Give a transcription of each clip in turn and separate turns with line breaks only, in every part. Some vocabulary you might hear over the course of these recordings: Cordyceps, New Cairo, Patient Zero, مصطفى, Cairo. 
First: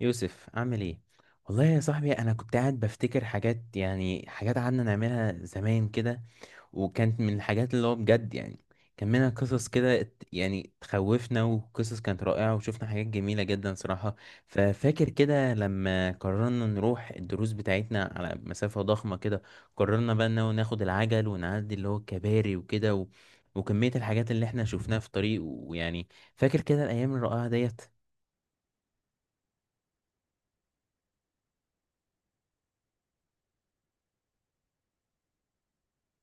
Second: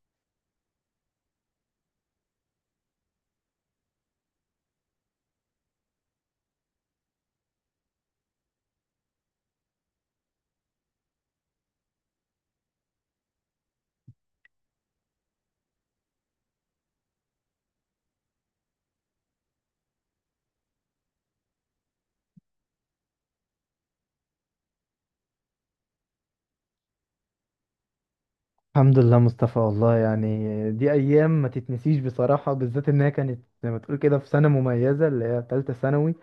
يوسف عامل ايه؟ والله يا صاحبي انا كنت قاعد بفتكر حاجات، يعني حاجات قعدنا نعملها زمان كده، وكانت من الحاجات اللي هو بجد يعني كان منها قصص كده يعني تخوفنا، وقصص كانت رائعة وشفنا حاجات جميلة جدا صراحة. ففاكر كده لما قررنا نروح الدروس بتاعتنا على مسافة ضخمة كده، قررنا بقى انه ناخد العجل ونعدي اللي هو الكباري وكده وكمية الحاجات اللي احنا شفناها في الطريق ويعني فاكر كده الأيام الرائعة ديت.
الحمد لله مصطفى، والله يعني دي ايام ما تتنسيش بصراحه، بالذات انها كانت زي ما تقول كده في سنه مميزه اللي هي ثالثه ثانوي.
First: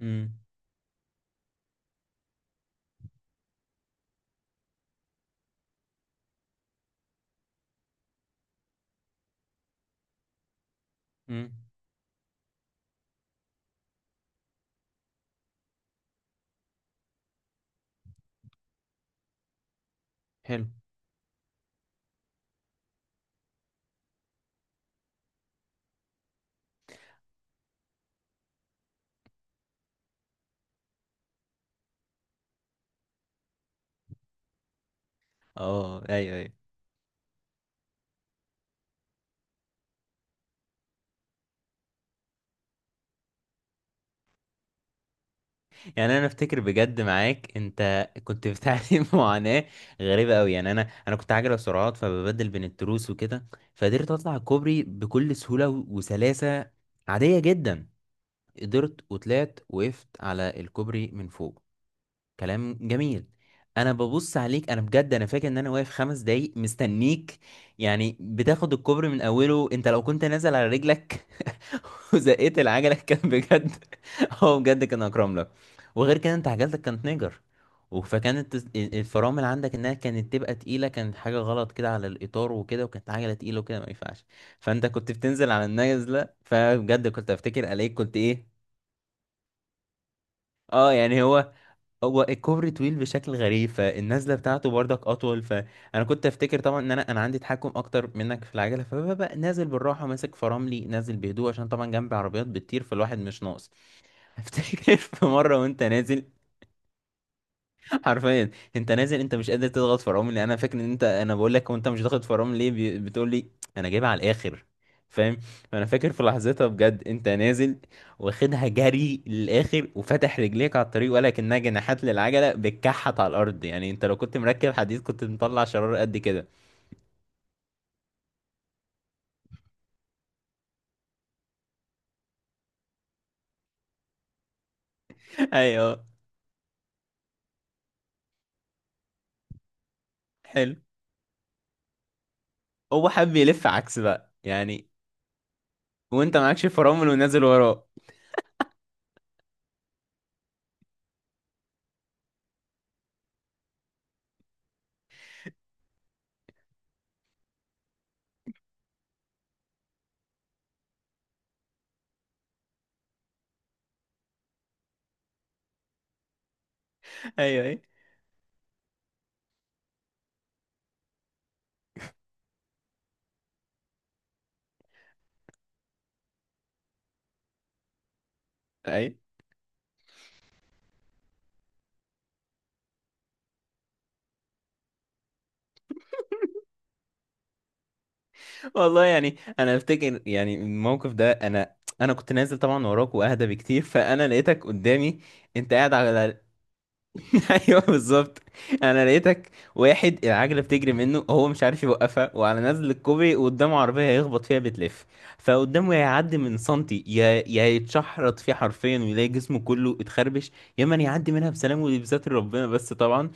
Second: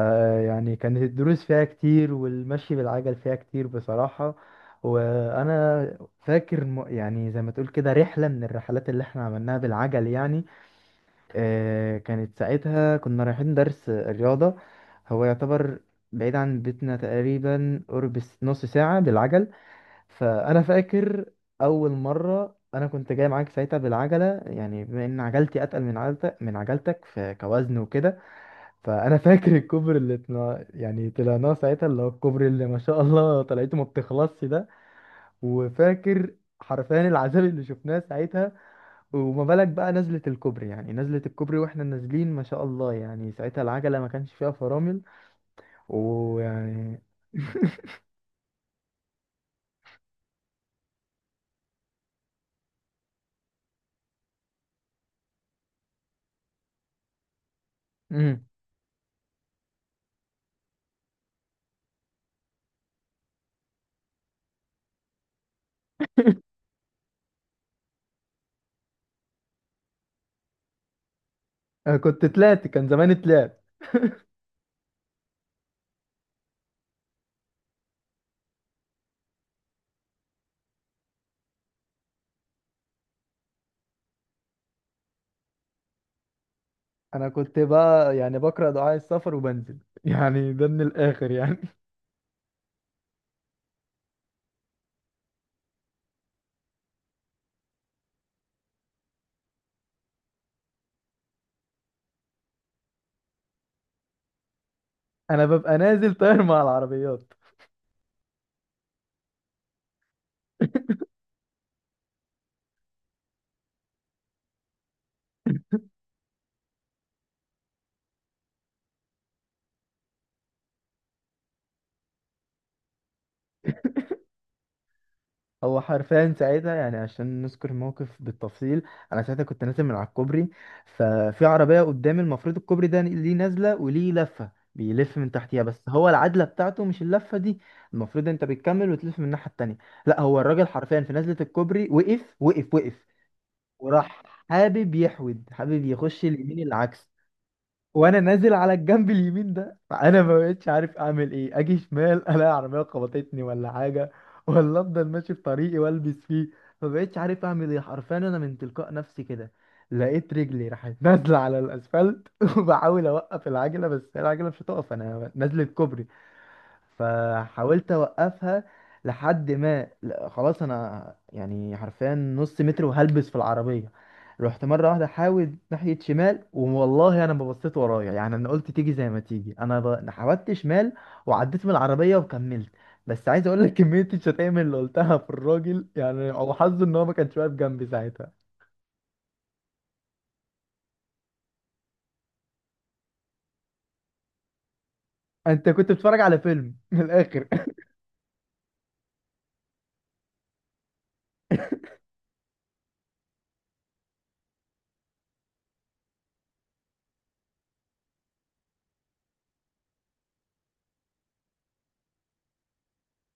امم
كانت الدروس فيها كتير والمشي بالعجل فيها كتير بصراحه. وانا فاكر يعني زي ما تقول كده رحله من الرحلات اللي احنا عملناها بالعجل يعني.
امم
كانت ساعتها كنا رايحين درس رياضه. هو يعتبر بعيد عن بيتنا تقريبا قرب نص ساعه بالعجل. فانا
حلو.
فاكر اول مره انا كنت جاي معاك ساعتها بالعجله، يعني بما ان عجلتي اتقل من عجلتك من عجلتك في كوزن وكده. فانا فاكر الكوبري اللي طلع، يعني طلعناه ساعتها، اللي هو الكوبري اللي ما شاء الله طلعته ما بتخلصش ده.
اه
وفاكر
ايوه ايوه.
حرفيا العذاب اللي شفناه ساعتها. وما بالك بقى نزلة الكوبري، يعني نزلة الكوبري واحنا نازلين ما شاء الله، يعني ساعتها العجلة ما كانش فيها فرامل
يعني انا افتكر بجد
ويعني.
معاك انت كنت بتعاني معاناه غريبه قوي. يعني انا انا كنت عاجله سرعات فببدل بين التروس وكده، فقدرت اطلع الكوبري بكل سهوله وسلاسه عاديه جدا.
مم.
قدرت وطلعت وقفت على الكوبري من فوق، كلام جميل. انا ببص عليك، انا بجد انا فاكر ان انا واقف خمس دقايق مستنيك. يعني بتاخد الكوبري من اوله انت لو كنت نازل على رجلك
أنا كنت
وزقيت
طلعت، كان
العجله،
زماني
كان
طلعت.
بجد هو بجد كان اكرم لك. وغير كده انت عجلتك كانت نيجر، فكانت الفرامل عندك انها كانت تبقى تقيله، كانت حاجه غلط كده على الاطار وكده، وكانت عجله تقيله وكده ما ينفعش. فانت كنت بتنزل على النازله فبجد
انا
كنت
كنت
افتكر عليك
بقى
كنت
يعني
ايه.
بقرا دعاء السفر وبنزل يعني، ده من
اه يعني
الاخر
هو
يعني.
هو الكوبري طويل بشكل غريب فالنزله بتاعته برضك اطول. فانا كنت افتكر طبعا ان انا عندي تحكم اكتر منك في العجله، فببقى نازل بالراحه ماسك فراملي، نازل بهدوء عشان طبعا جنبي عربيات بتطير فالواحد مش ناقص. افتكر في
انا
مره
ببقى
وانت
نازل
نازل
طاير مع العربيات.
حرفيا، انت نازل انت مش قادر تضغط فرامل. لان انا فاكر ان انت، انا بقول لك وانت مش ضاغط فرامل ليه، بتقول لي انا جايبها على الاخر، فاهم. فانا فاكر في لحظتها بجد انت نازل، واخدها جري للاخر وفتح رجليك على الطريق ولا كانها جناحات للعجله بتكحت على الارض. يعني انت لو كنت مركب حديد كنت مطلع
هو
شرار قد
حرفيا
كده.
ساعتها، يعني عشان نذكر الموقف بالتفصيل، انا ساعتها كنت نازل من على الكوبري. ففي عربيه قدامي، المفروض الكوبري ده ليه نازله وليه لفه بيلف من تحتيها، بس
ايوه.
هو العدله بتاعته مش اللفه دي. المفروض انت بتكمل وتلف من الناحيه التانيه. لا، هو الراجل
حلو،
حرفيا في نزله الكوبري وقف وقف وقف.
هو حب يلف عكس
وراح
بقى يعني.
حابب يحود، حابب يخش
وانت
اليمين
معكش
العكس.
فرامل ونازل وراه.
وانا نازل على الجنب اليمين ده، فانا ما بقتش عارف اعمل ايه. اجي شمال الاقي عربيه خبطتني ولا حاجه، ولا افضل ماشي في طريقي والبس فيه. ما بقتش عارف اعمل ايه حرفيا. انا من تلقاء نفسي كده لقيت رجلي راحت نازله على الاسفلت وبحاول اوقف العجله، بس العجله مش هتقف، انا نازله كوبري.
ايوه
فحاولت اوقفها لحد ما لا، خلاص، انا يعني حرفيا نص متر وهلبس في العربيه. رحت مره واحده احاول ناحيه شمال، والله انا ما بصيت ورايا يعني. انا قلت تيجي زي
ايوه.
ما تيجي. أنا حاولت شمال وعديت من العربيه وكملت. بس عايز اقول لك كميه الشتايم اللي قلتها في الراجل، يعني هو حظه ان هو ما كانش واقف جنبي ساعتها.
والله يعني انا افتكر يعني الموقف ده، انا انا كنت نازل طبعا وراك واهدى بكتير، فانا لقيتك قدامي
انت
انت
كنت
قاعد
بتتفرج على
على
فيلم من الاخر.
ايوه بالظبط. انا لقيتك واحد العجله بتجري منه هو مش عارف يوقفها، وعلى نزل الكوبري قدامه عربيه هيخبط فيها بتلف. فقدامه يا يعدي من سنتي، يا يتشحرط فيه حرفيا ويلاقي جسمه كله اتخربش، يا من يعدي منها بسلام، ودي بستر ربنا بس طبعا.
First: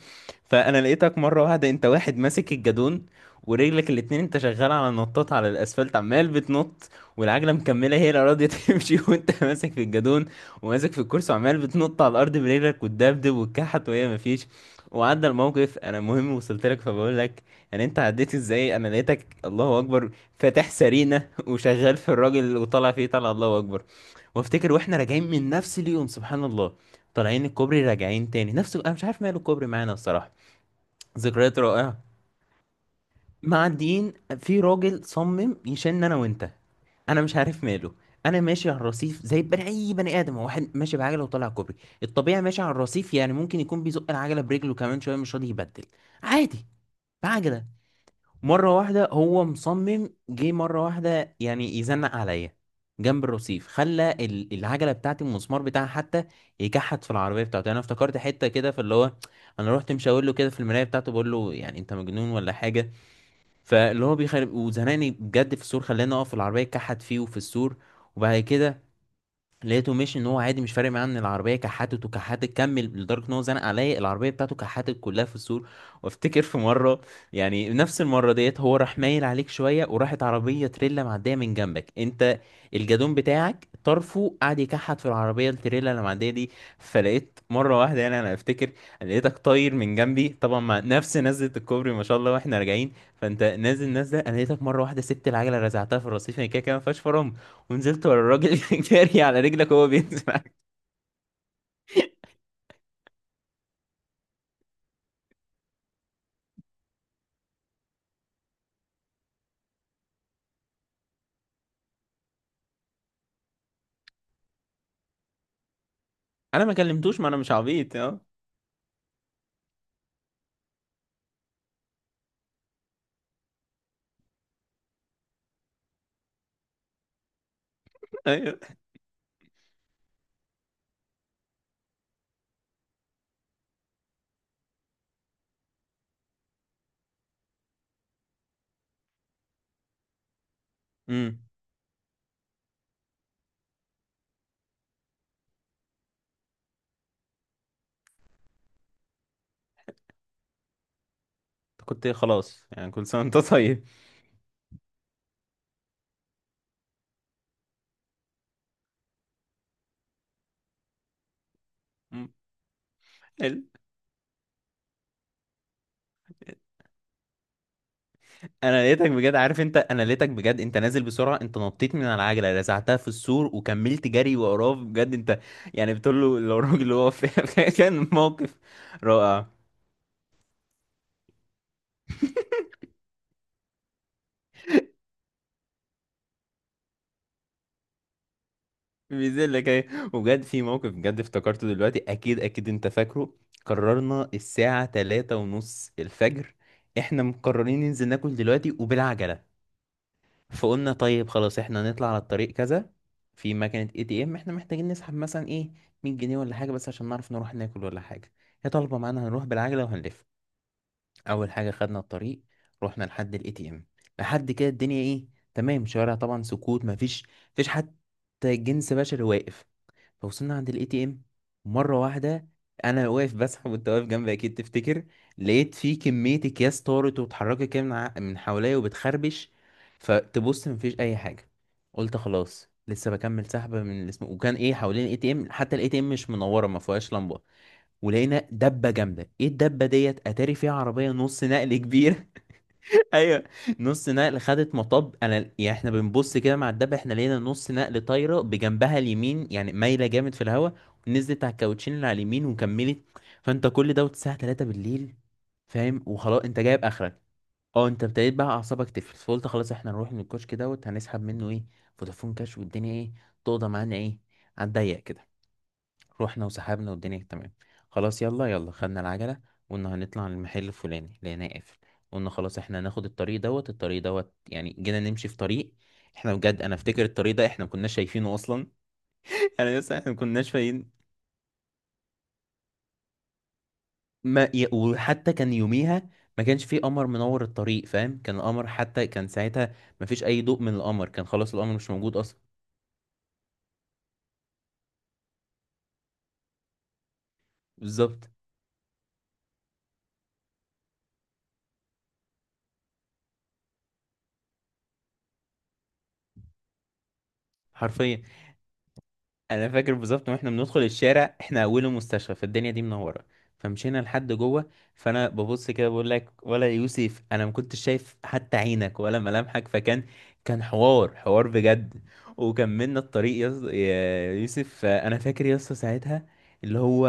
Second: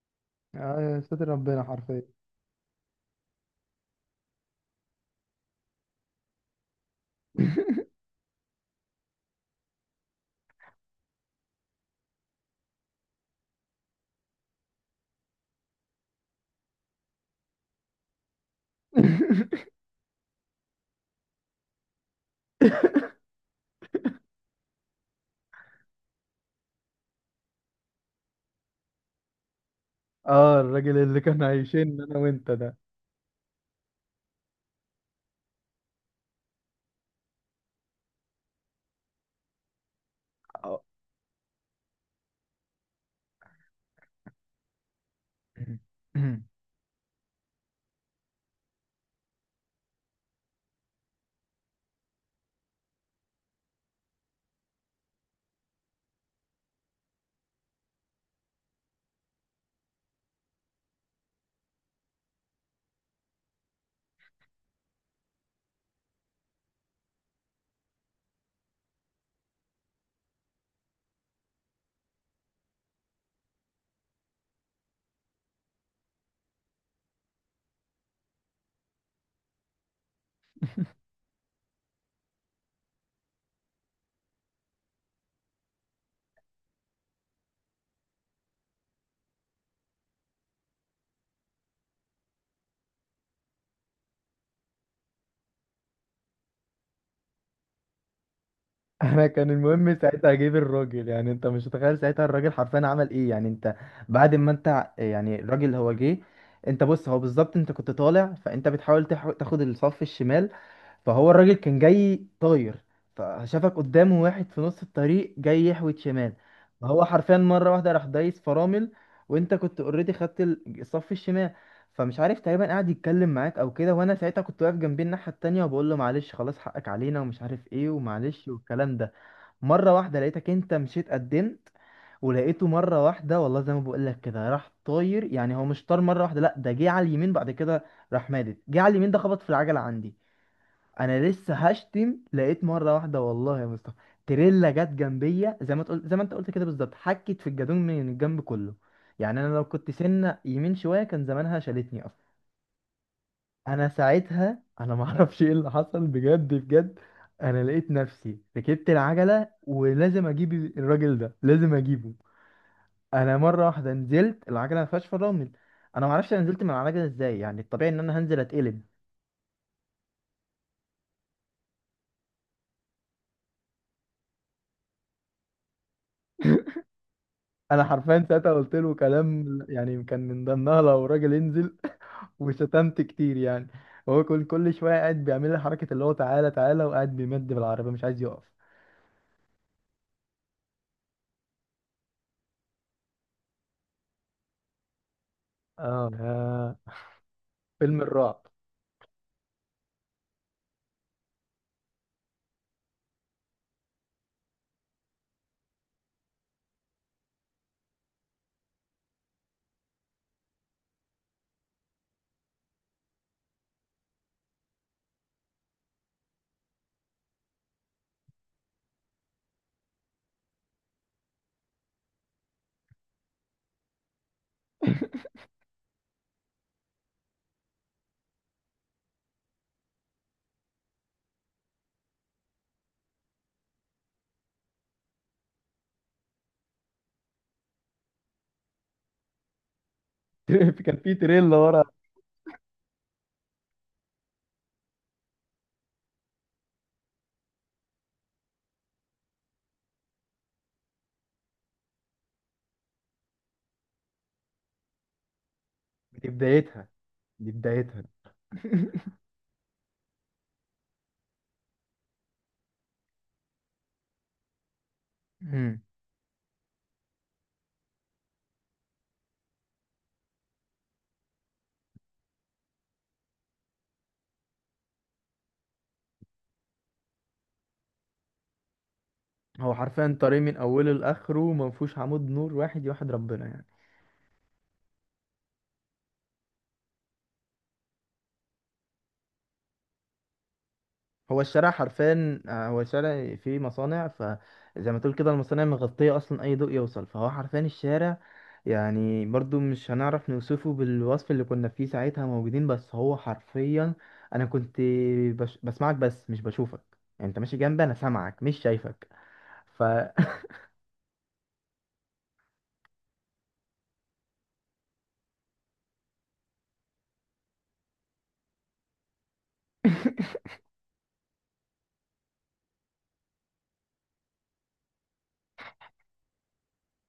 فانا
يا
لقيتك
ستر
مره
ربنا
واحده انت
حرفيا.
واحد ماسك الجادون، ورجلك الاتنين انت شغال على نطاط على الاسفلت عمال بتنط، والعجله مكمله هي لا راضيه تمشي وانت ماسك في الجادون وماسك في الكرسي، وعمال بتنط على الارض برجلك وتدبدب وتكحت، وهي مفيش. وعدى الموقف، انا المهم وصلت لك فبقول لك، يعني انت عديت ازاي؟ انا لقيتك الله اكبر، فاتح سرينه وشغال في الراجل وطالع فيه طالع، الله اكبر. وافتكر واحنا راجعين من نفس اليوم سبحان الله، طالعين الكوبري راجعين تاني نفس. انا مش عارف ماله الكوبري معانا الصراحه،
اه، الراجل اللي كان
ذكريات
عايشين
رائعه.
انا وانت ده.
معديين، في راجل صمم يشن انا وانت، انا مش عارف ماله. انا ماشي على الرصيف زي بني اي بني ادم، هو واحد
اه.
ماشي بعجله وطالع كوبري. الطبيعي ماشي على الرصيف، يعني ممكن يكون بيزق العجله برجله كمان شويه مش راضي يبدل، عادي، بعجله. مره واحده هو مصمم، جه مره واحده يعني يزنق عليا جنب الرصيف، خلى العجله بتاعتي المسمار بتاعها حتى يكحت في العربيه بتاعته. يعني انا افتكرت حته كده في اللي هو انا رحت مشاور له كده في المرايه بتاعته بقول له يعني انت مجنون ولا حاجه؟ فاللي هو بيخرب وزنقني بجد في السور، خلاني اقف في العربيه كحت فيه وفي السور. وبعد كده لقيته ماشي ان هو عادي مش فارق معاه ان العربيه كحتت، وكحتت كمل، لدرجه ان هو زنق عليا العربيه بتاعته كحتت كلها في السور. وافتكر في مره، يعني نفس المره ديت هو راح مايل عليك شويه، وراحت عربيه تريلا معديه من جنبك انت، الجدون بتاعك طرفه قعد يكحت في العربيه التريلا اللي معديه دي. فلقيت مره واحده يعني انا افتكر لقيتك طاير من جنبي طبعا، مع نفس نزله الكوبري ما شاء الله، واحنا راجعين. فانت نازل نازله، انا لقيتك مره واحده سبت العجله رزعتها في الرصيف، يعني كده كده ما فيهاش فرامل، ونزلت ورا الراجل جاري
انا
على
كان
رجلك وهو
المهم
بينزل
ساعتها اجيب
عليك.
الراجل، يعني انت مش متخيل ساعتها الراجل حرفيا عمل ايه. يعني انت بعد ما انت يعني الراجل هو جه. انت بص، هو بالظبط انت كنت طالع، فانت بتحاول تاخد الصف الشمال. فهو الراجل كان جاي طاير، فشافك قدامه واحد في نص الطريق جاي يحوت شمال.
انا ما
فهو
كلمتوش، ما
حرفيا
انا مش
مرة واحدة
عبيط،
راح
اه.
دايس فرامل. وانت كنت اوريدي خدت الصف الشمال. فمش عارف، تقريبا قاعد يتكلم معاك او كده، وانا ساعتها كنت واقف جنبي الناحية التانية وبقول له معلش خلاص حقك علينا، ومش عارف ايه، ومعلش،
ايوه.
والكلام ده. مرة واحدة لقيتك انت مشيت قدمت، ولقيته مرة واحدة، والله زي ما بقول لك كده راح طاير. يعني هو مش طار مرة واحدة، لا ده جه على اليمين بعد كده. راح مادد، جه على اليمين ده، خبط في العجلة عندي. انا
امم.
لسه هشتم، لقيت مره واحده والله يا مصطفى تريلا جت جنبية زي ما انت قلت كده بالظبط، حكت في الجدون من الجنب كله. يعني انا لو كنت سنه يمين شويه كان زمانها شالتني
كنت
اصلا.
خلاص يعني، كل سنه وانت طيب.
انا ساعتها انا ما اعرفش ايه اللي حصل بجد بجد. انا لقيت نفسي ركبت العجله ولازم اجيب الراجل ده، لازم اجيبه.
أمم،
انا
حلو.
مره واحده نزلت، العجله ما فيهاش فرامل. انا ما اعرفش انا نزلت من العجله ازاي، يعني الطبيعي ان انا هنزل
انا
اتقلب.
لقيتك بجد، عارف انت، انا لقيتك بجد انت نازل بسرعه، انت نطيت من على العجله رزعتها في السور وكملت جري وراه بجد انت. يعني بتقول له لو الراجل اللي هو
انا
كان
حرفيا ساعتها
موقف
قلت له
رائع.
كلام يعني كان من ضمنها لو راجل انزل. وشتمت كتير يعني. هو كل شويه قاعد بيعمل لي حركه اللي هو تعالى تعالى، وقاعد بيمد بالعربيه مش عايز يقف.
بينزل لك ايه، وبجد في موقف بجد افتكرته دلوقتي اكيد اكيد انت فاكره. قررنا الساعة تلاتة ونص
اه
الفجر،
يا
احنا مقررين
فيلم
ننزل ناكل
الرعب.
دلوقتي وبالعجلة. فقلنا طيب خلاص احنا نطلع على الطريق كذا، في مكنة اي تي ام احنا محتاجين نسحب مثلا ايه، 100 جنيه ولا حاجة، بس عشان نعرف نروح ناكل ولا حاجة. هي طالبة معانا هنروح بالعجلة وهنلف. اول حاجة خدنا الطريق، رحنا لحد الاي تي ام، لحد كده الدنيا ايه، تمام، شوارع طبعا سكوت مفيش، مفيش حد، حتى الجنس بشري واقف. فوصلنا عند الاي تي ام مره واحده. انا واقف بسحب وانت واقف جنبي اكيد تفتكر. لقيت في كميه اكياس طارت واتحركت كده من من حواليا وبتخربش. فتبص مفيش اي حاجه. قلت خلاص لسه بكمل سحبه من الاسم. وكان ايه حوالين الاي تي ام، حتى الاي تي ام مش منوره ما فيهاش لمبه. ولقينا دبه جامده، ايه الدبه ديت؟ اتاري فيها
كان
عربيه
في
نص
تريلا
نقل
ورا.
كبير. ايوه. نص نقل خدت مطب، انا يعني احنا بنبص كده مع الدب احنا لقينا نص نقل طايره بجنبها اليمين، يعني مايله جامد في الهواء، نزلت على الكاوتشين اللي على اليمين وكملت. فانت كل دوت الساعه 3 بالليل، فاهم،
دي
وخلاص انت جايب
بدايتها،
اخرك.
دي
اه
بدايتها.
انت ابتديت بقى اعصابك تفلت، فقلت خلاص احنا نروح من الكشك دوت هنسحب منه ايه، فودافون كاش، والدنيا ايه، تقضى معانا ايه على الضيق كده.
مم.
رحنا وسحبنا والدنيا تمام، خلاص يلا يلا خدنا العجلة، وقلنا هنطلع على المحل الفلاني لقيناه قافل. قلنا خلاص احنا هناخد الطريق دوت، الطريق دوت يعني جينا نمشي في طريق احنا بجد انا افتكر الطريق ده احنا ما كناش شايفينه اصلا.
هو
انا لسه احنا
حرفيا
ما
طريق
كناش
من
فاهمين.
اوله لاخره ما فيهوش عمود نور واحد يوحد ربنا يعني.
ما ي... وحتى كان يوميها ما كانش فيه قمر منور الطريق، فاهم، كان القمر حتى كان ساعتها ما فيش اي ضوء من القمر، كان
هو
خلاص
الشارع
القمر مش موجود اصلا.
حرفيا، هو الشارع فيه مصانع، فزي ما تقول كده المصانع مغطية أصلا أي ضوء يوصل، فهو حرفيا الشارع.
بالظبط.
يعني برضو مش هنعرف نوصفه بالوصف اللي كنا فيه ساعتها موجودين، بس هو حرفيا. أنا كنت بسمعك بس مش بشوفك. يعني أنت ماشي جنبي، أنا
حرفيا.
سامعك مش شايفك.
انا
ف
فاكر بالظبط واحنا بندخل الشارع احنا اوله مستشفى فالدنيا دي منوره، فمشينا لحد جوه. فانا ببص كده بقول لك ولا يوسف انا ما كنتش شايف حتى عينك ولا ملامحك، فكان كان حوار حوار بجد. وكملنا الطريق، يا يوسف انا فاكر يا اسطى ساعتها اللي هو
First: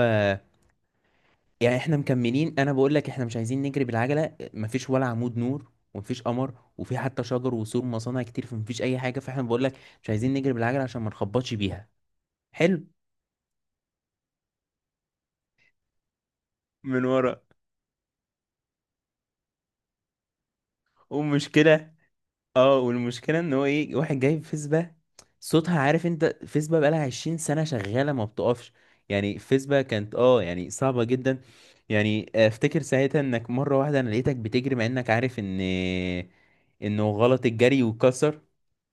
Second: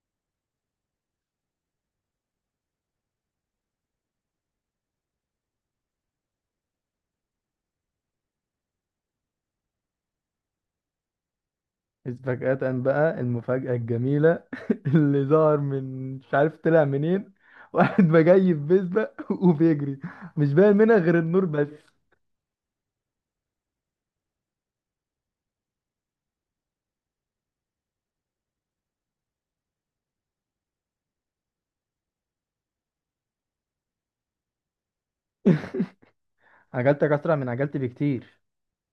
يعني احنا مكملين، انا بقول لك احنا مش عايزين نجري بالعجله، مفيش ولا عمود نور ومفيش قمر، وفي حتى شجر وسور مصانع كتير فمفيش اي حاجه. فاحنا بقول لك مش عايزين نجري بالعجله عشان ما نخبطش بيها.
فجأة
حلو.
بقى المفاجأة الجميلة، اللي ظهر من مش عارف طلع
من
منين،
ورا،
واحد بجاي في بيسبق وبيجري. مش باين منها غير النور بس.
والمشكلة، اه والمشكلة ان هو ايه، واحد جايب فيسبا، صوتها عارف انت، فيسبا بقالها 20 سنة شغالة ما بتقفش، يعني فيسبا كانت اه يعني صعبة جدا. يعني افتكر ساعتها انك مرة واحدة انا لقيتك بتجري مع انك عارف ان انه
عجلتك أسرع
غلط
من عجلتي
الجري
بكتير.
وكسر.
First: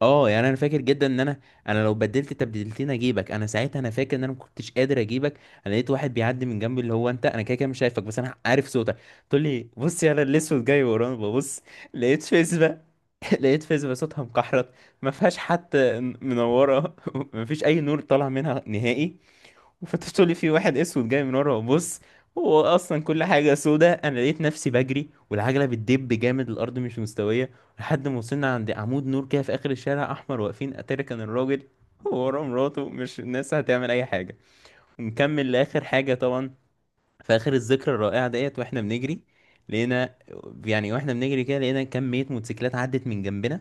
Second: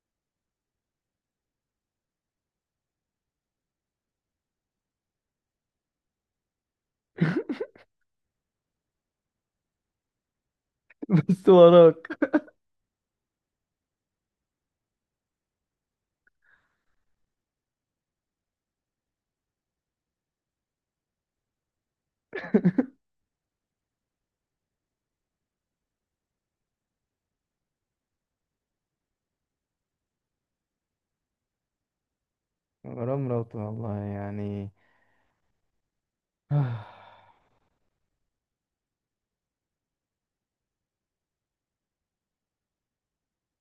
اه يعني انا فاكر جدا ان انا، انا لو بدلت تبديلتين اجيبك انا ساعتها، انا فاكر ان انا ما كنتش قادر اجيبك. انا لقيت واحد بيعدي من جنبي اللي هو انت، انا كده كده مش شايفك بس انا عارف صوتك، تقول لي بص يا انا الاسود جاي ورانا
بس
ببص. لقيت
وراك.
فيسبا لقيت فيسبا صوتها مكحرت، ما فيهاش حتى منوره ما فيش اي نور طالع منها نهائي، وفتحت لي في واحد اسود جاي من ورا وبص، هو اصلا كل حاجه سودة. انا لقيت نفسي بجري والعجله بتدب جامد الارض مش مستويه، لحد ما وصلنا عند عمود نور كده في اخر الشارع احمر واقفين اتاري كان الراجل هو ورا مراته مش
غرام
الناس
روت
هتعمل
والله
اي حاجه.
يعني.
ونكمل لاخر حاجه طبعا. في اخر الذكرى الرائعه ديت واحنا بنجري لقينا، يعني واحنا بنجري كده لقينا كميه موتوسيكلات عدت من جنبنا،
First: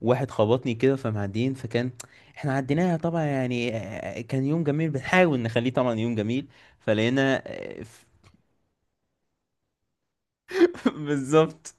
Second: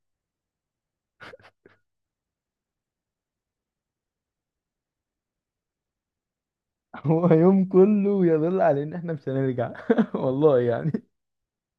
واحد خبطني كده فمعديين فكان، احنا عديناها طبعا. يعني آه، كان يوم جميل بنحاول نخليه طبعا يوم جميل.
هو
فلقينا
يوم
آه،
كله يدل على إن إحنا مش هنرجع. والله يعني.
بالظبط.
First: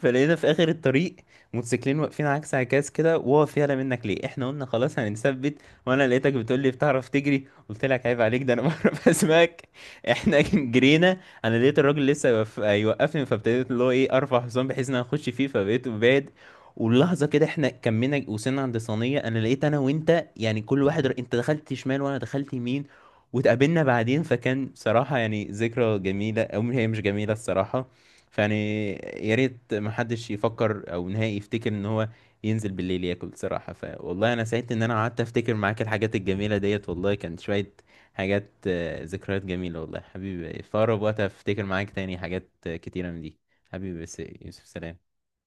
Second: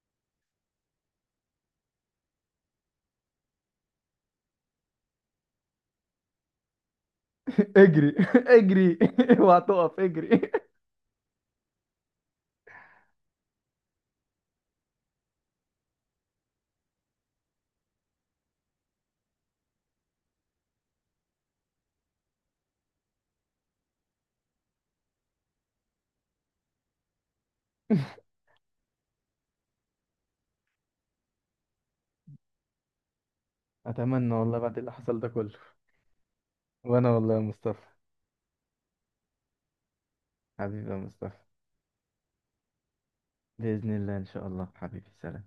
فلقينا في اخر الطريق موتوسيكلين واقفين عكس عكاز كده واقف يعلى منك ليه، احنا قلنا خلاص هنثبت. وانا لقيتك بتقول لي بتعرف تجري، قلت لك
اجري،
عيب عليك، ده انا
اجري،
بعرف
اوعى
اسمعك.
تقف،
احنا
اجري.
جرينا، انا لقيت الراجل لسه يوقفني، فابتديت اللي هو ايه ارفع حصان بحيث ان انا اخش فيه، فبقيت بعد واللحظه كده احنا كملنا وصلنا عند صينيه انا لقيت انا وانت، يعني كل واحد انت دخلت شمال وانا دخلت يمين، واتقابلنا بعدين. فكان صراحه يعني ذكرى جميله، او هي مش جميله الصراحه. فيعني يا ريت ما حدش يفكر او نهائي يفتكر ان هو ينزل بالليل ياكل بصراحة. فوالله
أتمنى
انا
والله
سعيد
بعد
ان
اللي
انا
حصل
قعدت
ده كله.
افتكر معاك الحاجات الجميلة ديت،
وأنا
والله
والله يا
كانت شوية
مصطفى
حاجات آه، ذكريات جميلة والله حبيبي. في
حبيبي يا
اقرب وقت
مصطفى،
افتكر معاك تاني حاجات آه، كتيرة من دي.
بإذن
حبيبي
الله إن
يا
شاء
يوسف،
الله، حبيبي
سلام.
سلام.